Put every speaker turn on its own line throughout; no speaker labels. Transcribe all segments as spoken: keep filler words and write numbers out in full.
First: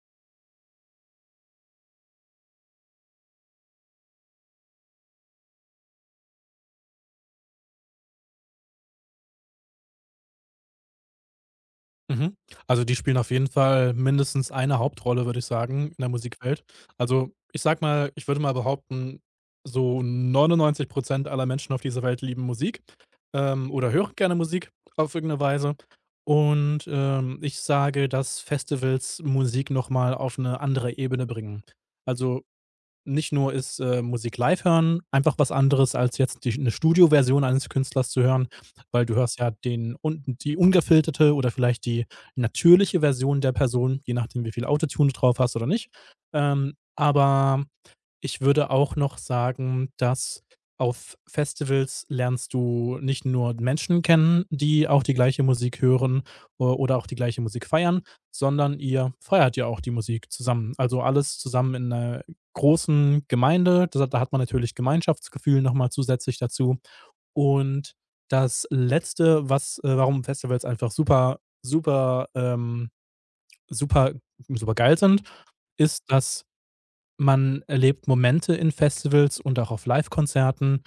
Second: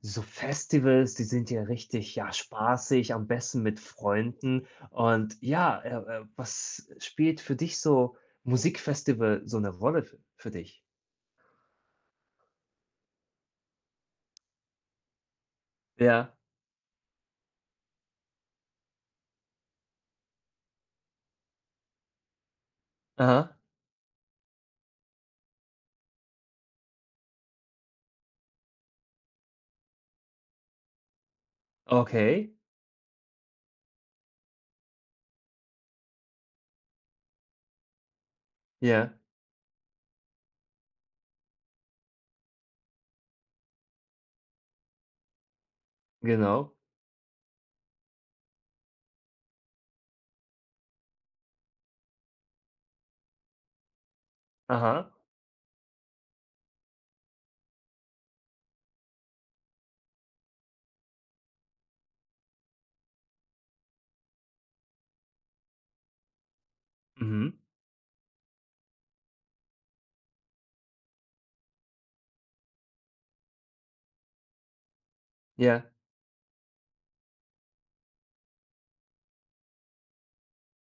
So Festivals, die sind ja richtig, ja, spaßig, am besten mit Freunden. Und ja, äh, äh, was spielt für dich so Musikfestival so 'ne Rolle f für dich?
Mhm. Also, die spielen auf jeden Fall mindestens eine Hauptrolle, würde ich sagen, in der
Ja.
Musikwelt. Also, ich sage mal ich würde mal behaupten, so neunundneunzig aller Menschen auf dieser Welt lieben Musik,
Aha.
ähm, oder hören gerne Musik auf irgendeine Weise. Und ähm, ich sage, dass Festivals Musik noch mal auf eine andere Ebene bringen. Also,
Okay.
nicht nur ist äh, Musik live hören einfach was anderes, als jetzt die 'ne Studioversion eines Künstlers zu hören, weil du
Ja,
hörst ja den un die ungefilterte oder vielleicht die natürliche Version der Person, je nachdem, wie viel Autotune du drauf hast oder nicht. Ähm,
genau.
aber ich würde auch noch sagen, dass auf Festivals lernst du nicht nur Menschen kennen, die auch
Aha.
die gleiche Musik hören o oder auch die gleiche Musik feiern, sondern ihr feiert ja auch die Musik zusammen. Also, alles zusammen in einer großen Gemeinde. Da da hat man natürlich Gemeinschaftsgefühl noch mal zusätzlich dazu.
Mhm.
Und das Letzte, was äh, warum Festivals einfach super, super, ähm, super super geil sind,
Ja,
ist, dass man erlebt Momente in Festivals und auch auf Live-Konzerten,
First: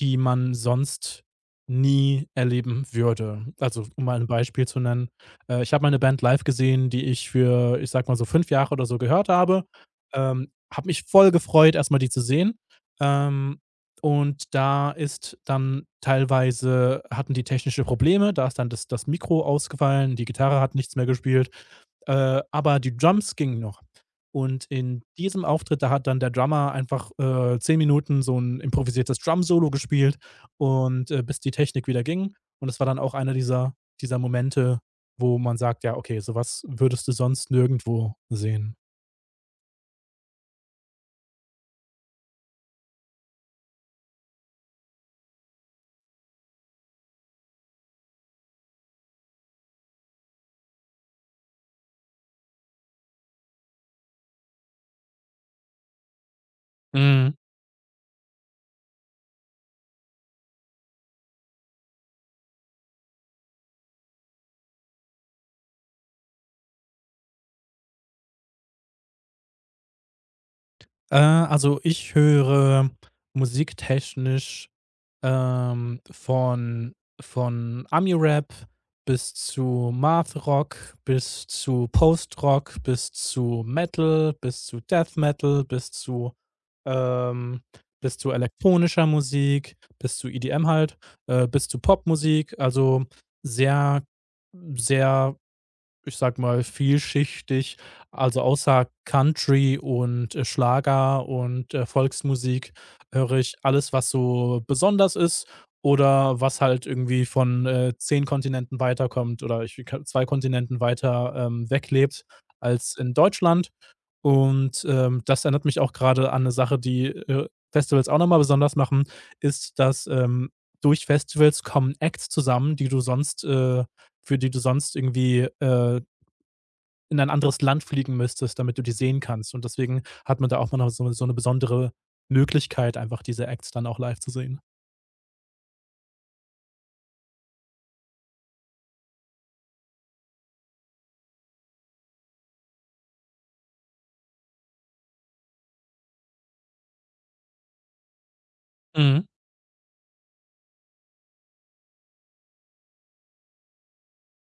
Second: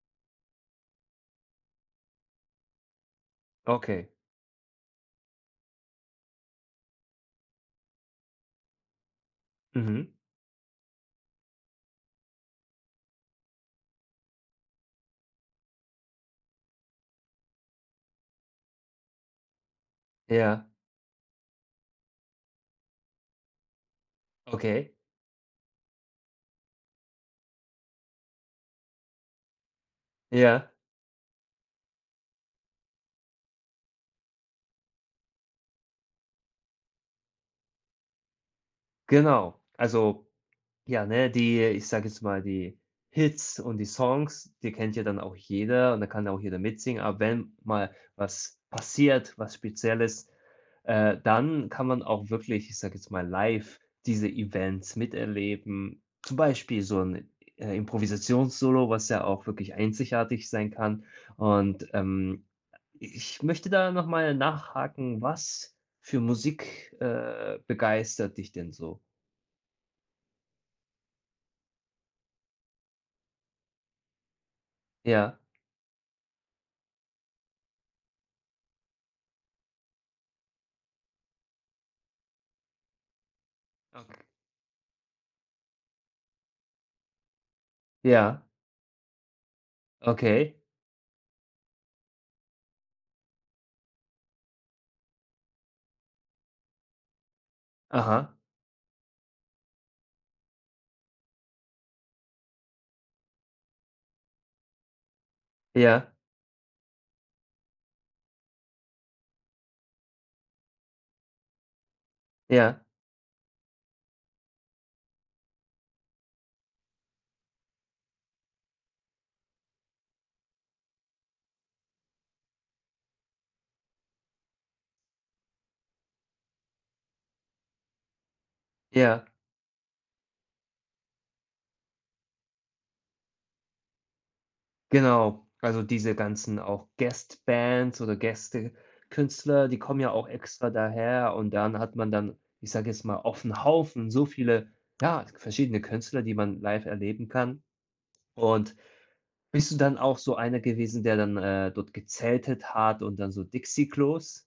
die man sonst nie erleben würde. Also, um
okay.
mal ein Beispiel zu nennen, äh, ich habe mal 'ne Band live gesehen, die ich für, ich sag mal so fünf Jahre oder so gehört habe.
Mhm.
Ähm, habe mich voll gefreut, erst mal die zu sehen. Ähm, und da ist dann teilweise hatten die technische Probleme, da ist dann das das Mikro ausgefallen, die Gitarre
Ja,
hat nichts mehr gespielt, äh, aber die Drums gingen noch. Und
okay.
in diesem Auftritt, da hat dann der Drummer einfach, äh, zehn Minuten so ein improvisiertes Drum-Solo gespielt,
Ja,
und äh, bis die Technik wieder ging. Und das war dann auch einer dieser dieser Momente, wo man sagt: „Ja, okay, sowas würdest du sonst nirgendwo sehen."
genau. Also, ja, ne, die ich sage jetzt mal, die Hits und die Songs, die kennt ja dann auch jeder und da kann auch jeder mitsingen. Aber wenn mal was passiert, was Spezielles, äh, dann kann man auch wirklich, ich sage jetzt mal, live diese Events miterleben. Zum Beispiel so ein
Mhm.
äh, Improvisationssolo, was ja auch wirklich einzigartig sein kann. Und, ähm, ich möchte da noch mal nachhaken, was für Musik, äh, begeistert dich denn so?
Äh, also, ich höre musiktechnisch,
Ja.
Ähm, von von Ami-Rap, bis zu Math-Rock, bis zu Post-Rock, bis zu
Okay.
Metal, bis zu Death Metal, bis zu, ähm bis zu
Ja.
elektronischer Musik, bis zu
Okay.
E D M halt, äh, bis zu Popmusik. Also, sehr sehr, ich sag mal, vielschichtig,
Aha.
also außer Country und äh, Schlager und äh, Volksmusik höre ich alles, was so besonders ist
Ja,
oder was halt irgendwie von äh, zehn Kontinenten weiterkommt, oder ich k zwei Kontinenten weiter ähm, weg lebt
ja,
als in Deutschland. Und ähm, das erinnert mich auch gerade an eine Sache, die äh, Festivals auch noch mal besonders machen, ist, dass ähm, durch Festivals kommen Acts zusammen, die du sonst, äh für die du sonst irgendwie äh in ein anderes Land fliegen müsstest, damit du die sehen
ja,
kannst. Und deswegen hat man da auch mal noch so so 'ne besondere Möglichkeit, einfach diese Acts dann auch live zu sehen.
genau. Also, diese ganzen auch Guest-Bands oder Gästekünstler, die kommen ja auch extra daher und dann hat man dann, ich sage jetzt mal, auf 'n Haufen so viele, ja, verschiedene Künstler, die man live erleben kann. Und
Mhm.
bist du dann auch so einer gewesen, der dann, äh, dort gezeltet hat und dann so Dixiklos?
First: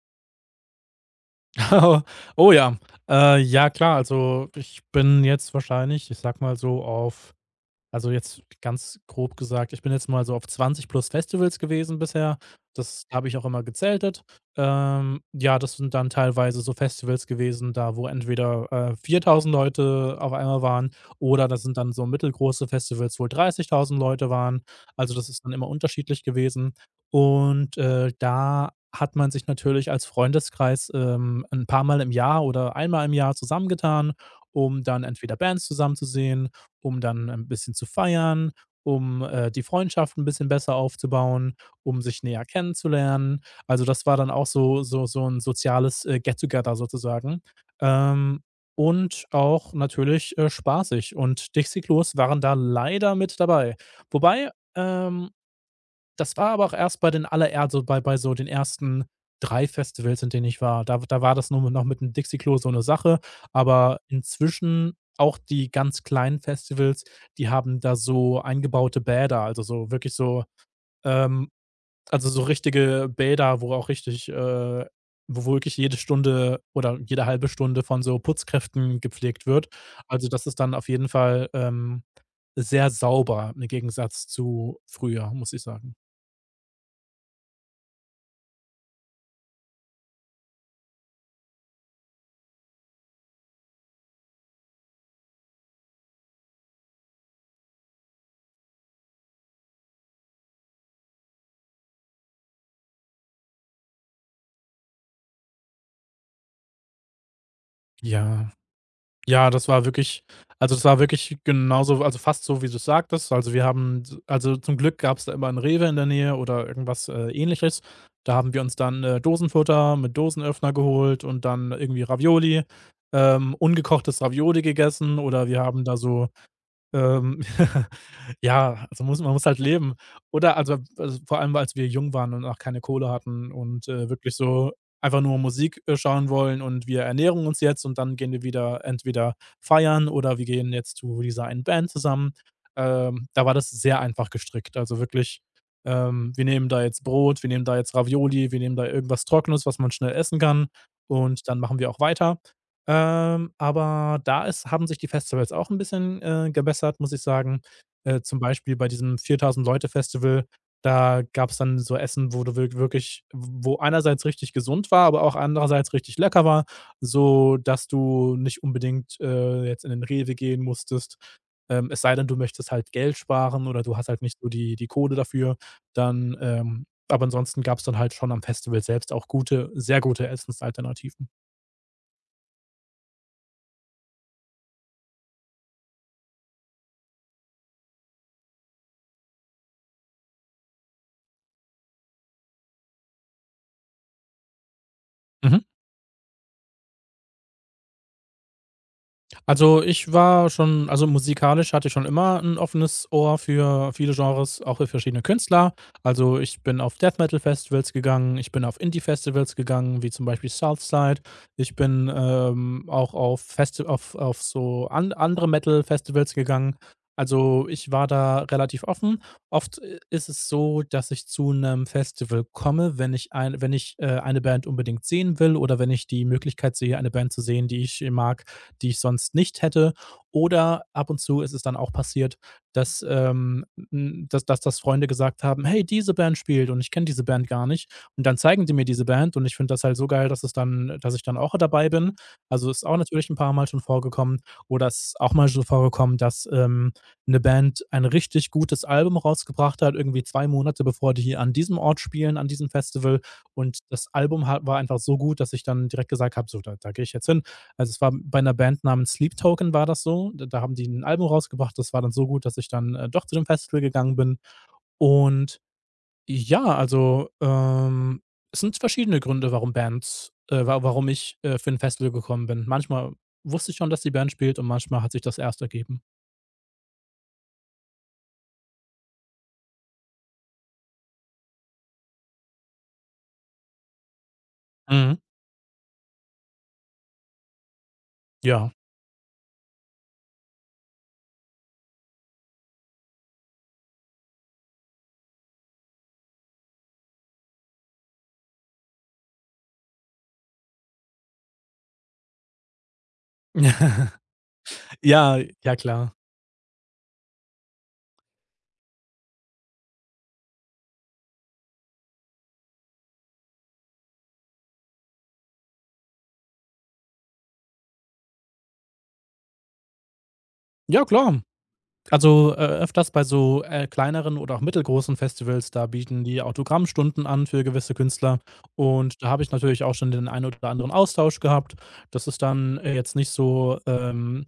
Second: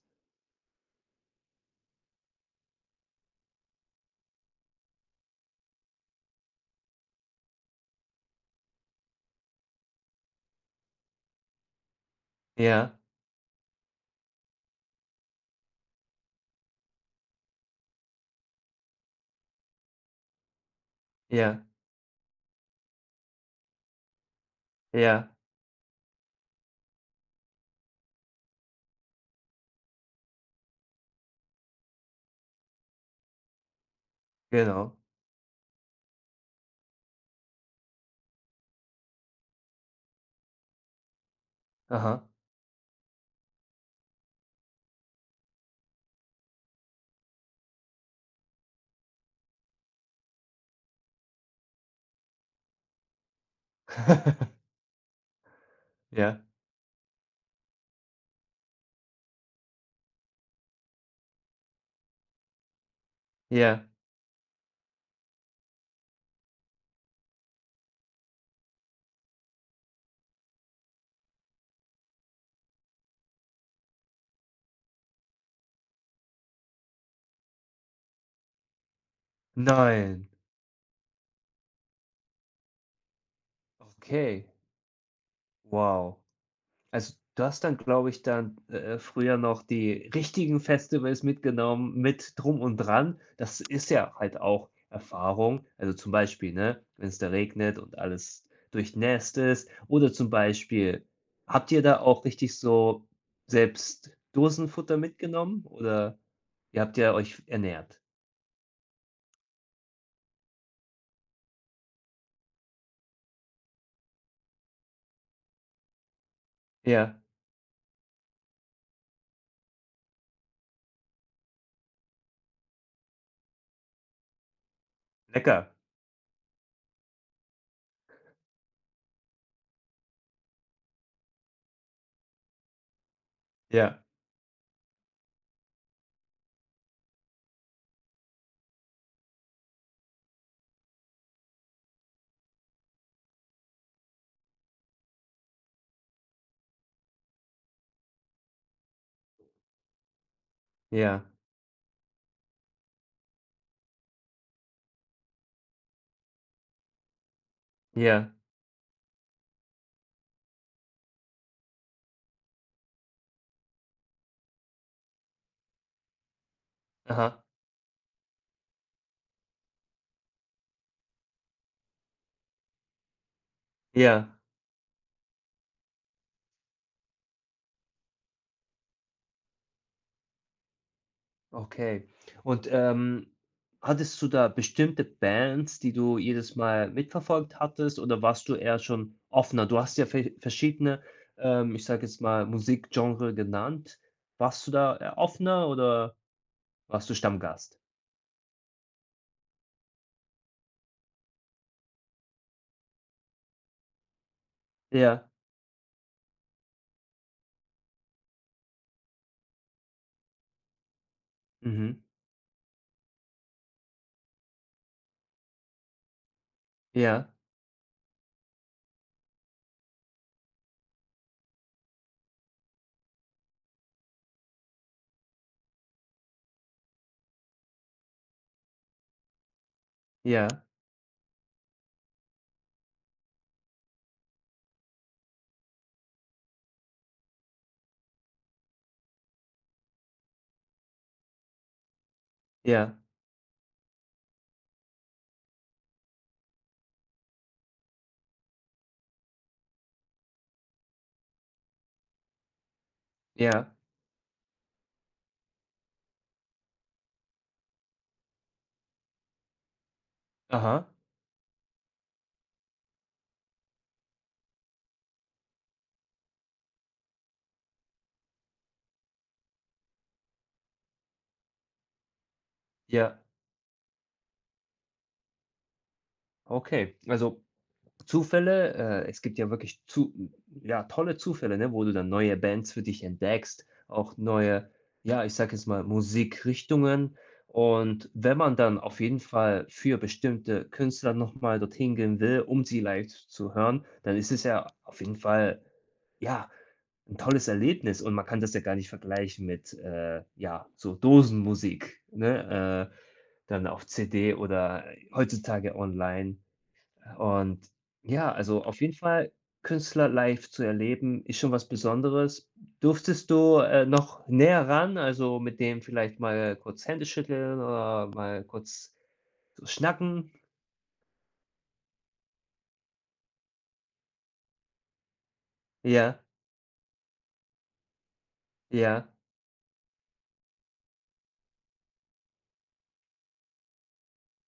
Oh ja. Äh, ja klar, also ich bin jetzt wahrscheinlich, ich sag mal so auf also, jetzt ganz grob gesagt, ich bin jetzt mal so auf zwanzig plus Festivals gewesen bisher.
Ja,
Das habe ich auch immer gezeltet. Ähm, ja, das sind dann teilweise so Festivals gewesen, da wo entweder äh, viertausend Leute auf einmal waren, oder das
ja,
sind dann so mittelgroße Festivals, wo dreißigtausend Leute waren. Also, das
ja,
ist dann immer unterschiedlich gewesen. Und äh, da hat man sich natürlich als Freundeskreis, ähm, ein paar Mal im Jahr oder einmal im Jahr zusammengetan, um
genau.
dann entweder Bands zusammen zu sehen, um dann ein bisschen zu feiern, um äh, die Freundschaft ein bisschen besser aufzubauen, um sich
Aha.
näher kennenzulernen. Also, das war dann auch so so so ein soziales äh, Get Together sozusagen, ähm, und auch natürlich äh, spaßig, und Dixie Klos waren da leider mit dabei. Wobei, ähm das
Ja,
war aber auch erst bei den aller also, bei bei so den ersten drei Festivals, in denen ich war. Da da war das nur mit- noch mit dem Dixie-Klo so eine Sache,
ja.
aber inzwischen auch die ganz kleinen Festivals, die haben da so eingebaute Bäder, also, so wirklich so, ähm, also, so richtige Bäder, wo auch richtig äh, wo wirklich jede Stunde oder jede halbe Stunde von so Putzkräften gepflegt wird. Also,
Nein.
das ist dann auf jeden Fall ähm, sehr sauber im Gegensatz
Okay.
zu früher, muss ich sagen.
Wow. Also, du hast dann, glaube ich, dann, äh, früher noch die richtigen Festivals mitgenommen mit Drum und Dran. Das ist ja halt auch Erfahrung. Also, zum Beispiel, ne, wenn es da regnet und alles durchnässt ist oder zum Beispiel habt ihr da auch richtig so selbst Dosenfutter mitgenommen oder ihr habt ja euch ernährt?
Ja. Ja, das war wirklich, also, das war wirklich genauso, also fast so, wie du's sagtest. Also, wir haben s also, Zum Glück gab es da immer 'n Rewe in der Nähe oder irgendwas
Ja,
äh, Ähnliches. Da haben wir uns dann äh, Dosenfutter mit Dosenöffner geholt und dann irgendwie Ravioli ähm, ungekochtes Ravioli gegessen, oder wir
lecker.
haben da so, ähm, ja, also muss man muss halt leben. Oder also also vor allem, als wir jung waren und auch keine Kohle hatten und
Ja,
äh, wirklich so einfach nur Musik äh, schauen wollen und wir ernähren uns jetzt und dann gehen wir wieder entweder feiern oder wir gehen jetzt zu dieser einen Band zusammen. Ähm, da war das sehr einfach gestrickt. Also wirklich, ähm, wir nehmen da jetzt Brot, wir nehmen da jetzt Ravioli, wir nehmen da irgendwas Trockenes, was man schnell essen kann,
ja,
und dann machen wir auch weiter. Ähm, aber da ist haben sich die Festivals auch ein bisschen äh, gebessert, muss ich sagen. Äh,
ja.
zum Beispiel bei diesem Viertausend-Leute-Festival, da gab es dann so Essen, wo du wirk wirklich, wo einerseits richtig gesund war, aber auch andererseits richtig lecker war,
Aha,
so dass du nicht unbedingt äh, jetzt in den Rewe gehen musstest. Ähm, es sei denn, du möchtest halt Geld sparen oder du hast halt
ja.
nicht so die die Kohle dafür, dann ähm, aber ansonsten gab es dann halt schon am Festival selbst auch gute sehr gute Essensalternativen.
Okay. Und, ähm, hattest du da bestimmte Bands, die du jedes Mal mitverfolgt hattest oder warst du eher schon offener? Du hast ja ve verschiedene, ähm, ich sage jetzt mal, Musikgenre genannt. Warst du da eher
Mhm.
offener oder warst du Stammgast?
Also, ich war schon also, musikalisch hatte ich schon immer ein offenes Ohr für viele Genres, auch für verschiedene
Ja.
Künstler. Also, ich bin auf Death Metal Festivals gegangen, ich bin auf Indie-Festivals gegangen, wie zum Beispiel Southside. Ich
Mhm.
bin ähm, auch auf Festi auf auf so an andere Metal-Festivals gegangen.
Ja.
Also, ich war da relativ offen. Oft i ist es so, dass ich zu einem Festival komme, wenn ich ein wenn ich, äh, eine Band unbedingt sehen will, oder wenn ich die Möglichkeit sehe, eine Band zu sehen, die ich mag, die ich sonst nicht hätte.
Ja.
Oder ab und zu ist es dann auch passiert, dass, ähm, n dass dass dass Freunde gesagt haben: „Hey, diese Band spielt und ich kenne diese Band gar nicht." Und dann zeigen die mir diese Band und ich finde das halt so geil, dass es dann dass ich dann auch dabei bin. Also, ist auch
Ja.
natürlich ein paar mal schon vorgekommen, oder es ist auch mal so vorgekommen, dass ähm, 'ne Band ein richtig gutes Album rausgebracht hat, irgendwie zwei Monate bevor die hier an diesem Ort spielen, an diesem Festival.
Ja.
Und das Album ha war einfach so gut, dass ich dann direkt gesagt habe: „So, da da gehe ich jetzt hin." Also, es war bei einer Band namens Sleep Token war das so. Da da haben die
Aha.
'n Album rausgebracht, das war dann so gut, dass ich dann äh, doch zu dem Festival gegangen bin. Und ja, also, ähm, es sind verschiedene Gründe, warum Bands äh, wa warum ich äh, für ein Festival gekommen bin. Manchmal
Ja.
wusste ich schon, dass die Band spielt und manchmal hat sich das erst ergeben.
Okay. Also Zufälle, äh, es gibt ja wirklich zu ja, tolle Zufälle, ne, wo du dann neue Bands für dich entdeckst, auch neue,
Mhm.
ja, ich sage jetzt mal, Musikrichtungen. Und wenn man
Ja.
dann auf jeden Fall für bestimmte Künstler nochmal dorthin gehen will, um sie live zu hören, dann ist es ja auf jeden Fall, ja, ein tolles Erlebnis und man kann das ja gar nicht vergleichen mit, äh, ja, so Dosenmusik, ne, äh, dann auf C D oder
Ja, ja,
heutzutage
klar.
online. Und ja, also auf jeden Fall Künstler live zu erleben, ist schon was Besonderes. Durftest du, äh, noch näher ran, also mit dem vielleicht mal kurz Hände schütteln oder mal kurz so schnacken?
Ja, klar. Also, äh, öfters bei so äh, kleineren oder auch mittelgroßen Festivals, da
Ja,
bieten die Autogrammstunden an für gewisse Künstler,
ja,
und da habe ich natürlich auch schon den einen oder anderen Austausch gehabt. Das ist dann äh, jetzt nicht so, ähm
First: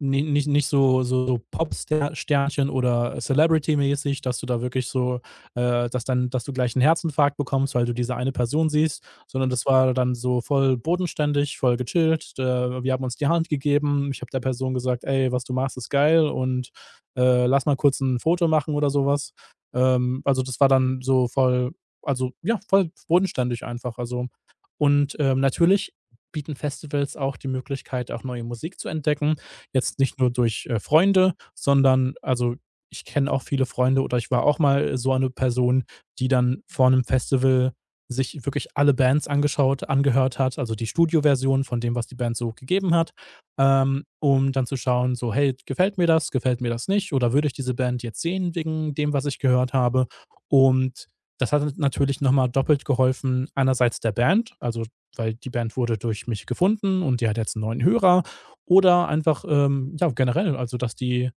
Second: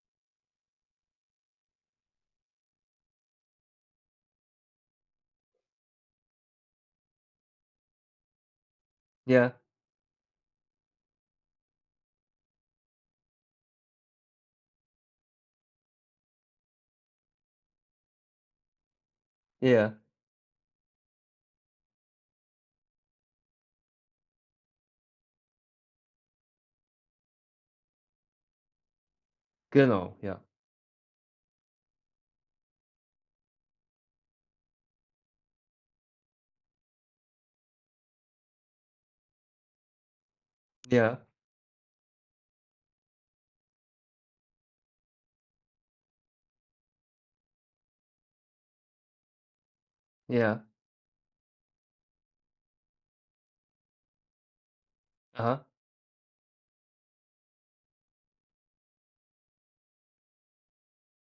ni nicht nicht so so Popster Sternchen oder Celebrity-mäßig, dass du da wirklich so, äh dass dann dass du gleich einen Herzinfarkt bekommst, weil du diese eine Person siehst, sondern
ja,
das war dann so voll bodenständig, voll gechillt. Äh, wir haben uns die Hand gegeben. Ich habe der Person gesagt: „Ey, was du machst, ist geil", und äh, lass mal kurz ein Foto machen oder sowas.
ja,
Ähm, also, das war dann so voll also, ja, voll bodenständig einfach, also. Und ähm, natürlich bieten Festivals auch die Möglichkeit, auch neue Musik zu entdecken. Jetzt
genau,
nicht nur
ja,
durch äh, Freunde, sondern also, ich kenne auch viele Freunde oder ich war auch mal so eine Person, die dann vor einem Festival sich wirklich alle Bands angeschaut angehört hat, also die
ja,
Studioversion von dem, was die Band so gegeben hat, ähm, um dann zu schauen, so, hey, gefällt mir das, gefällt mir das nicht, oder würde ich diese Band jetzt sehen wegen dem, was ich gehört habe?
ja,
Und das hat natürlich nochmal doppelt geholfen, einerseits der Band, also, weil die
aha,
Band wurde durch mich gefunden und die hat jetzt einen neuen Hörer, oder einfach, ähm, ja, generell, also dass die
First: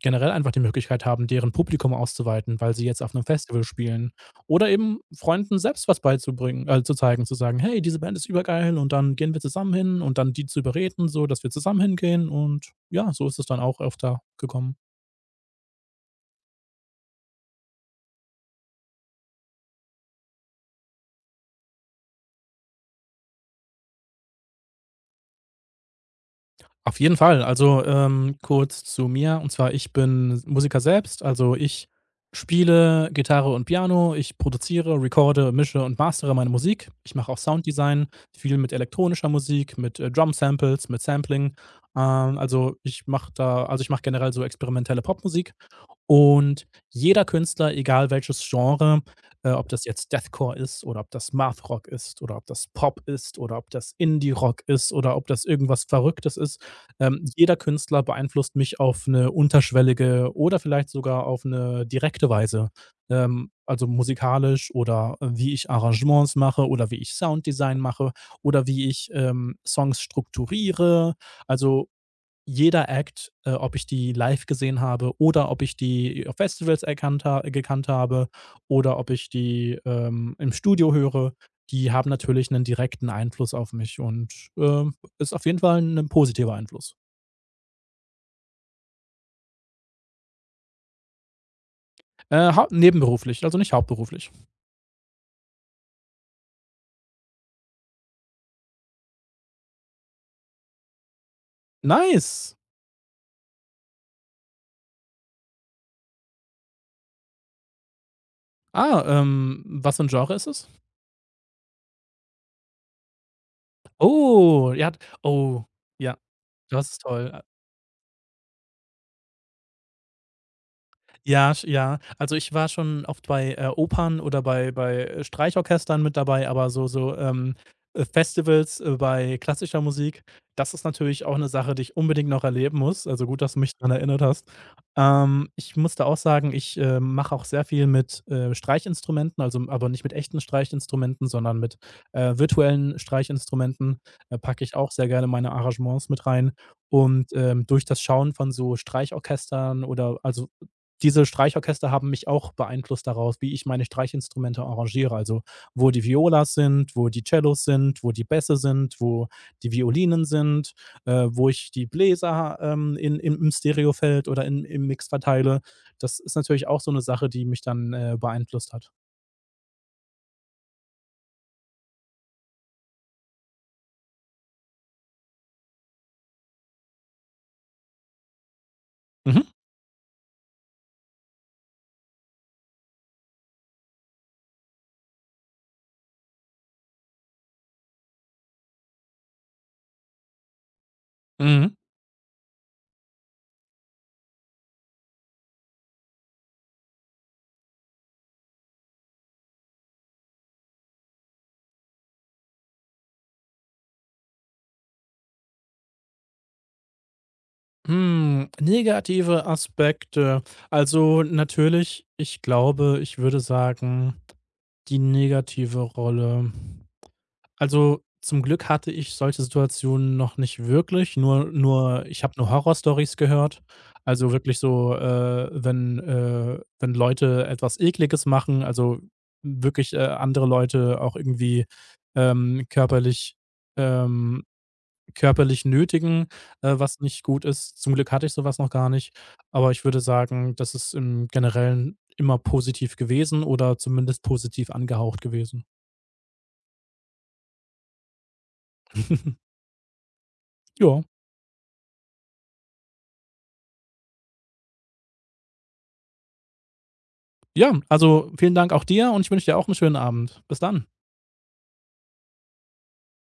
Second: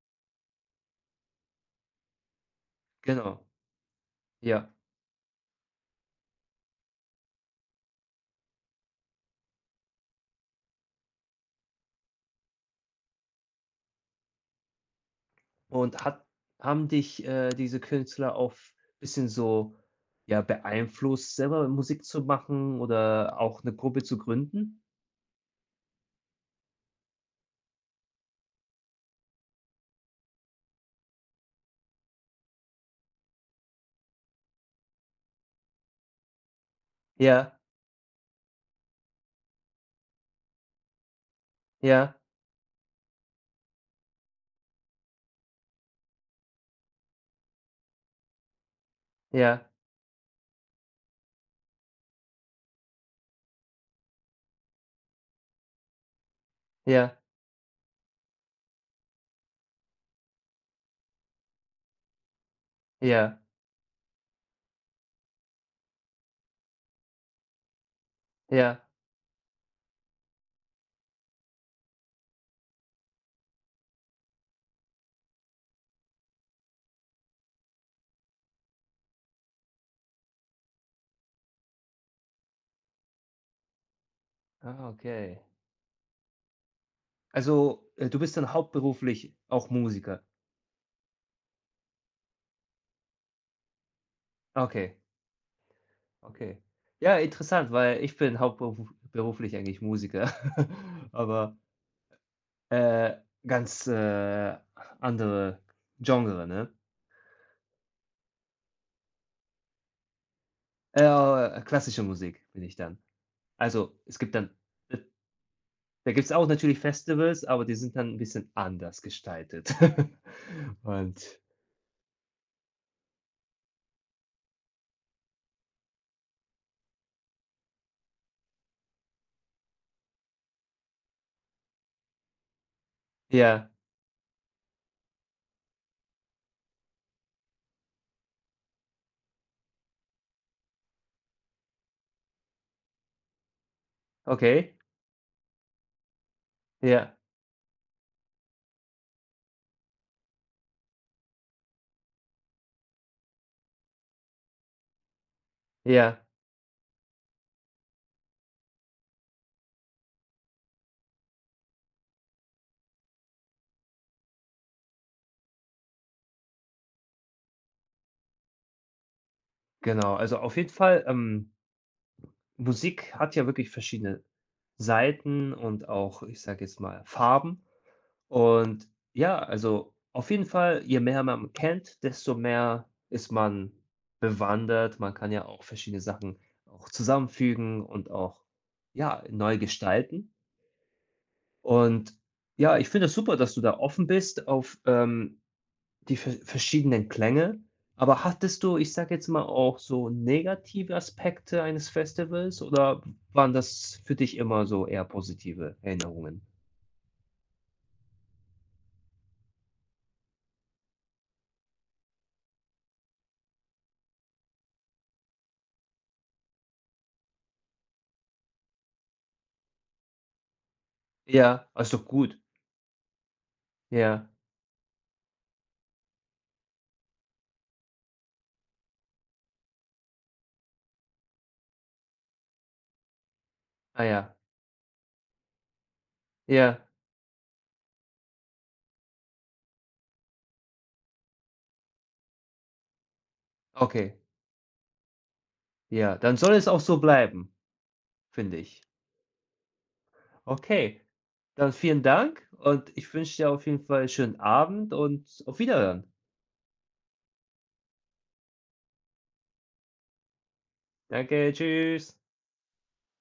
generell einfach die Möglichkeit haben, deren Publikum auszuweiten, weil sie jetzt auf einem
genau,
Festival spielen. Oder
ja.
eben Freunden selbst was beizubringen, äh, zu zeigen, zu sagen: „Hey, diese Band ist übergeil und dann gehen wir zusammen hin", und dann die zu überreden, so dass wir zusammen hingehen, und ja, so ist es dann auch öfter gekommen.
Und hat haben dich, äh, diese Künstler auch bisschen so, ja, beeinflusst, selber Musik zu machen oder auch eine Gruppe zu gründen?
Auf jeden Fall. Also, ähm, kurz zu mir. Und zwar, ich bin Musiker selbst. Also, ich spiele Gitarre und Piano. Ich produziere, recorde, mische und mastere meine Musik. Ich mache auch
Ja.
Sounddesign, viel mit elektronischer Musik, mit äh, Drum-Samples, mit Sampling.
Ja,
Ähm, also, ich mache da also, ich mache generell so experimentelle Popmusik. Und jeder Künstler, egal welches Genre, äh,
ja,
ob das jetzt Deathcore ist oder ob das Mathrock ist oder ob das Pop ist oder ob das Indie-Rock ist oder ob das irgendwas Verrücktes ist,
ja,
ähm, jeder Künstler beeinflusst mich auf eine unterschwellige oder vielleicht sogar auf eine direkte Weise.
ja,
Ähm, also musikalisch, oder äh, wie ich Arrangements mache, oder wie ich Sounddesign mache, oder
ja.
wie ich ähm, Songs strukturiere. Also jeder Act, äh, ob ich die live gesehen habe, oder ob ich die auf Festivals erkannt ha gekannt habe, oder ob ich die ähm, im Studio höre, die haben natürlich 'nen direkten Einfluss auf mich, und
Ah,
ähm, ist
okay.
auf jeden Fall 'n positiver Einfluss.
Also, äh, du bist dann hauptberuflich auch Musiker?
Äh, hau Nebenberuflich, also nicht hauptberuflich.
Okay, okay. Ja, interessant, weil ich bin hauptberuflich eigentlich Musiker, aber,
Nice.
äh, ganz, äh, andere Genre, ne?
Ah, ähm, was für 'n Genre ist es?
Äh, klassische Musik bin ich dann. Also, es gibt dann
Oh, ja, d
d
oh,
da
ja,
gibt's auch natürlich
das ist toll.
Festivals, aber die sind dann ein bisschen anders gestaltet. Und
Ja, sch ja. Also, ich war schon oft bei äh, Opern, oder bei bei, äh, Streichorchestern mit dabei, aber so so, ähm, äh, Festivals äh, bei klassischer Musik, das ist natürlich auch eine Sache, die ich unbedingt noch erleben muss. Also, gut, dass du
ja,
mich daran erinnert hast. Ähm, ich musste auch sagen, ich äh, mache auch sehr viel mit äh, Streichinstrumenten, also, aber nicht mit echten Streichinstrumenten, sondern mit äh, virtuellen Streichinstrumenten. Da packe ich
okay,
auch sehr gerne meine Arrangements mit rein.
ja.
Und ähm, durch das Schauen von so Streichorchestern, oder also, diese Streichorchester haben mich auch beeinflusst darauf, wie ich meine Streichinstrumente arrangiere. Also, wo die
Ja,
Violas sind, wo die Cellos sind, wo die Bässe sind, wo die Violinen sind, äh, wo ich die Bläser ähm, in im im Stereofeld oder in im Mix verteile. Das ist natürlich auch so eine Sache, die mich dann äh, beeinflusst hat.
genau. Also auf jeden Fall, ähm, Musik hat ja wirklich verschiedene Seiten und auch, ich sage jetzt mal, Farben. Und ja,
Mhm,
also auf jeden Fall, je mehr man kennt, desto mehr ist man bewandert. Man kann ja auch verschiedene Sachen auch zusammenfügen und auch ja, neu gestalten.
mhm.
Und ja, ich finde es super, dass du da offen bist auf ähm, die ver verschiedenen Klänge. Aber hattest du, ich sage jetzt mal, auch so negative Aspekte eines Festivals oder waren das für dich immer so eher positive Erinnerungen?
Hm, negative Aspekte. Also, natürlich, ich glaube, ich würde sagen, die negative Rolle also, zum Glück hatte ich solche Situationen noch nicht wirklich, nur
Ja, ah, ist
nur
doch
ich habe
gut.
nur Horrorstories gehört.
Ja,
Also, wirklich so, äh, wenn äh, wenn Leute etwas Ekliges machen, also, wirklich äh, andere Leute auch irgendwie ähm, körperlich,
ah ja,
ähm, körperlich nötigen, äh,
ja,
was nicht gut ist. Zum Glück hatte ich so was noch gar nicht, aber ich würde sagen, das ist im Generellen immer positiv gewesen oder
okay.
zumindest positiv angehaucht gewesen.
Ja, dann soll es auch so bleiben, finde ich. Okay,
Ja.
dann vielen Dank und ich wünsche dir auf jeden Fall einen schönen Abend und auf Wiederhören.
Ja, also vielen Dank auch dir, und ich wünsche dir auch einen schönen Abend. Bis dann.
Danke, tschüss.